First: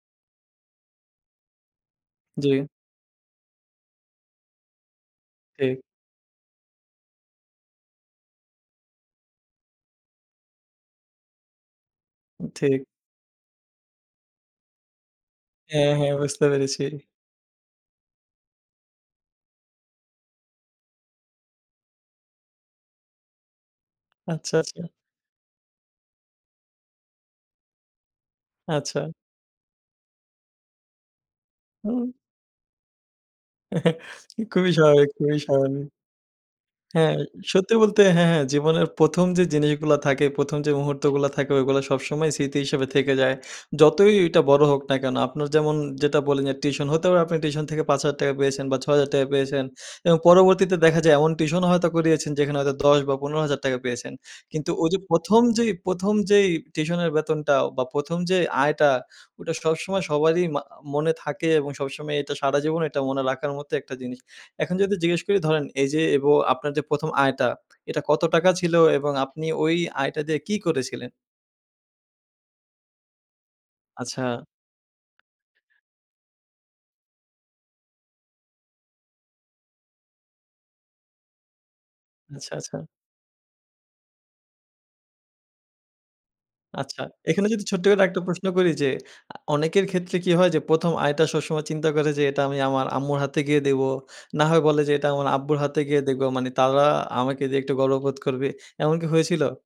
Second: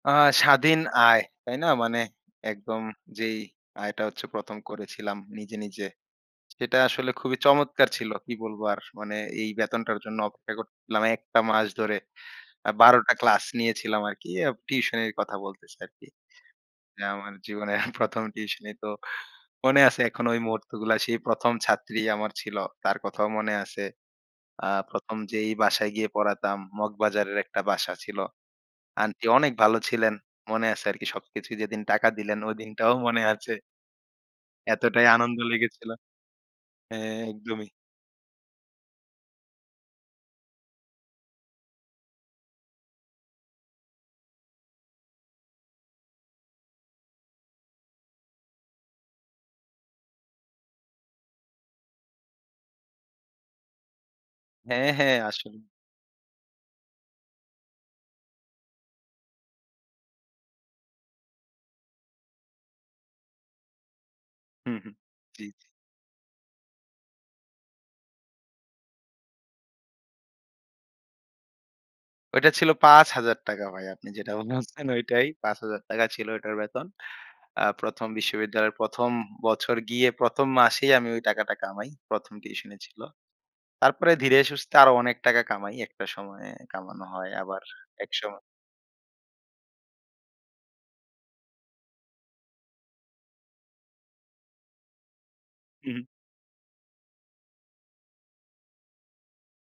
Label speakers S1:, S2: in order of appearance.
S1: আ স্বাধীন আয়, তাই না? মানে
S2: জি।
S1: একদম যেই আয়টা হচ্ছে ১ম করেছিলাম নিজে,
S2: ঠিক।
S1: নিজে সেটা আসলে খুবই চমৎকার ছিল। কি বলবো আর? মানে এই বেতনটার জন্য অপেক্ষা করতেছিলাম একটা মাস ধরে।
S2: উম
S1: আ
S2: ঠিক।
S1: ১২ টা ক্লাস নিয়েছিলাম আরকি টিউশনের কথা বলতেছি
S2: হ্যাঁ,
S1: আরকি।
S2: হ্যাঁ। বুঝতে পেরেছি।
S1: যে আমার জীবনের ১ম টিউশনি। তো মনে আছে এখন ওই মুহূর্তগুলা। সেই ১ম ছাত্রী আমার ছিল, তার কথাও মনে আছে।
S2: আচ্ছা,
S1: আ
S2: আচ্ছা।
S1: ১ম যেই বাসায় গিয়ে পড়াতাম, মগবাজারের একটা বাসা ছিল।
S2: আচ্ছা।
S1: আন্টি অনেক ভালো ছিলেন, মনে আছে আরকি সবকিছুই। যেদিন টাকা
S2: হুম।
S1: দিলেন ঐদিনটাও মনে আছে।
S2: খুবই
S1: এতটাই
S2: স্বাভাবিক খুবই
S1: আনন্দ লেগেছিল।
S2: স্বাভাবিক। হ্যাঁ,
S1: হ্যাঁ, একদমই।
S2: সত্যি বলতে হ্যাঁ, হ্যাঁ। জীবনের ১ম যে জিনিসগুলা থাকে, ১ম যে মুহূর্তগুলো থাকে ওগুলো সবসময় স্মৃতি হিসেবে থেকে যায়। যতই ওইটা বড় হোক না কেন? আপনার যেমন যেটা বললেন যে টিউশন হতে পারে আপনি টিউশন থেকে ৳৫,০০০ পেয়েছেন বা ৳৬,০০০ পেয়েছেন। এবং পরবর্তীতে দেখা যায় এমন টিউশনও হয়তো করিয়েছেন যেখানে হয়তো ১০ বা ৳১৫,০০০ পেয়েছেন। কিন্তু
S1: হ্যাঁ,
S2: ওইযে
S1: হ্যাঁ।
S2: ১ম
S1: আসলে।
S2: যেই ১ম যেই টিউশনের বেতনটা অ বা ১ম যে আয়টা, ওটা সবসময় সবারই মা মনে থাকে এবং সবসময় এটা সারাজীবন এইটা মনে রাখার মতো একটা জিনিস।
S1: হু,
S2: এখন
S1: হু।
S2: যদি জিজ্ঞেস করি
S1: জি।
S2: ধরেন এইযে এব আপনার যে ১ম আয়টা, এটা কত টাকা ছিল এবং আপনি ওই আয়টা দিয়ে কি করেছিলেন?
S1: ওইটা ছিল ৳৫,০০০ ভাই। আপনি
S2: আচ্ছা।
S1: যেটা বলছেন ঐটাই। ৳৫,০০০ ছিল ওইটার বেতন। আ ১ম বিশ্ববিদ্যালয়ের ১ম বছর গিয়ে ১ম মাসেই আমি ওই টাকাটা কামাই। ১ম
S2: আচ্ছা,
S1: টিউশনি
S2: আচ্ছা।
S1: ছিল। তারপরে ধীরে সুস্থে আরো অনেক টাকা কামাই। একটা সময়ে
S2: আচ্ছা।
S1: কামানো হয়
S2: এখানে
S1: আবার
S2: যদি ছোট্ট করে
S1: এক
S2: আরেকটা
S1: সময়
S2: প্রশ্ন করি যে আ অনেকের ক্ষেত্রে কি হয় যে ১ম আয়টা সবসময় চিন্তা করে যে এটা আমি আমার আম্মুর হাতে গিয়ে দেবো। না হয় বলে যে এটা আমার আব্বুর হাতে
S1: হু, হু।
S2: গিয়ে দেবো। মানে তারা আমাকে দিয়ে একটু গর্ববোধ করবে। এমন কি হয়েছিল?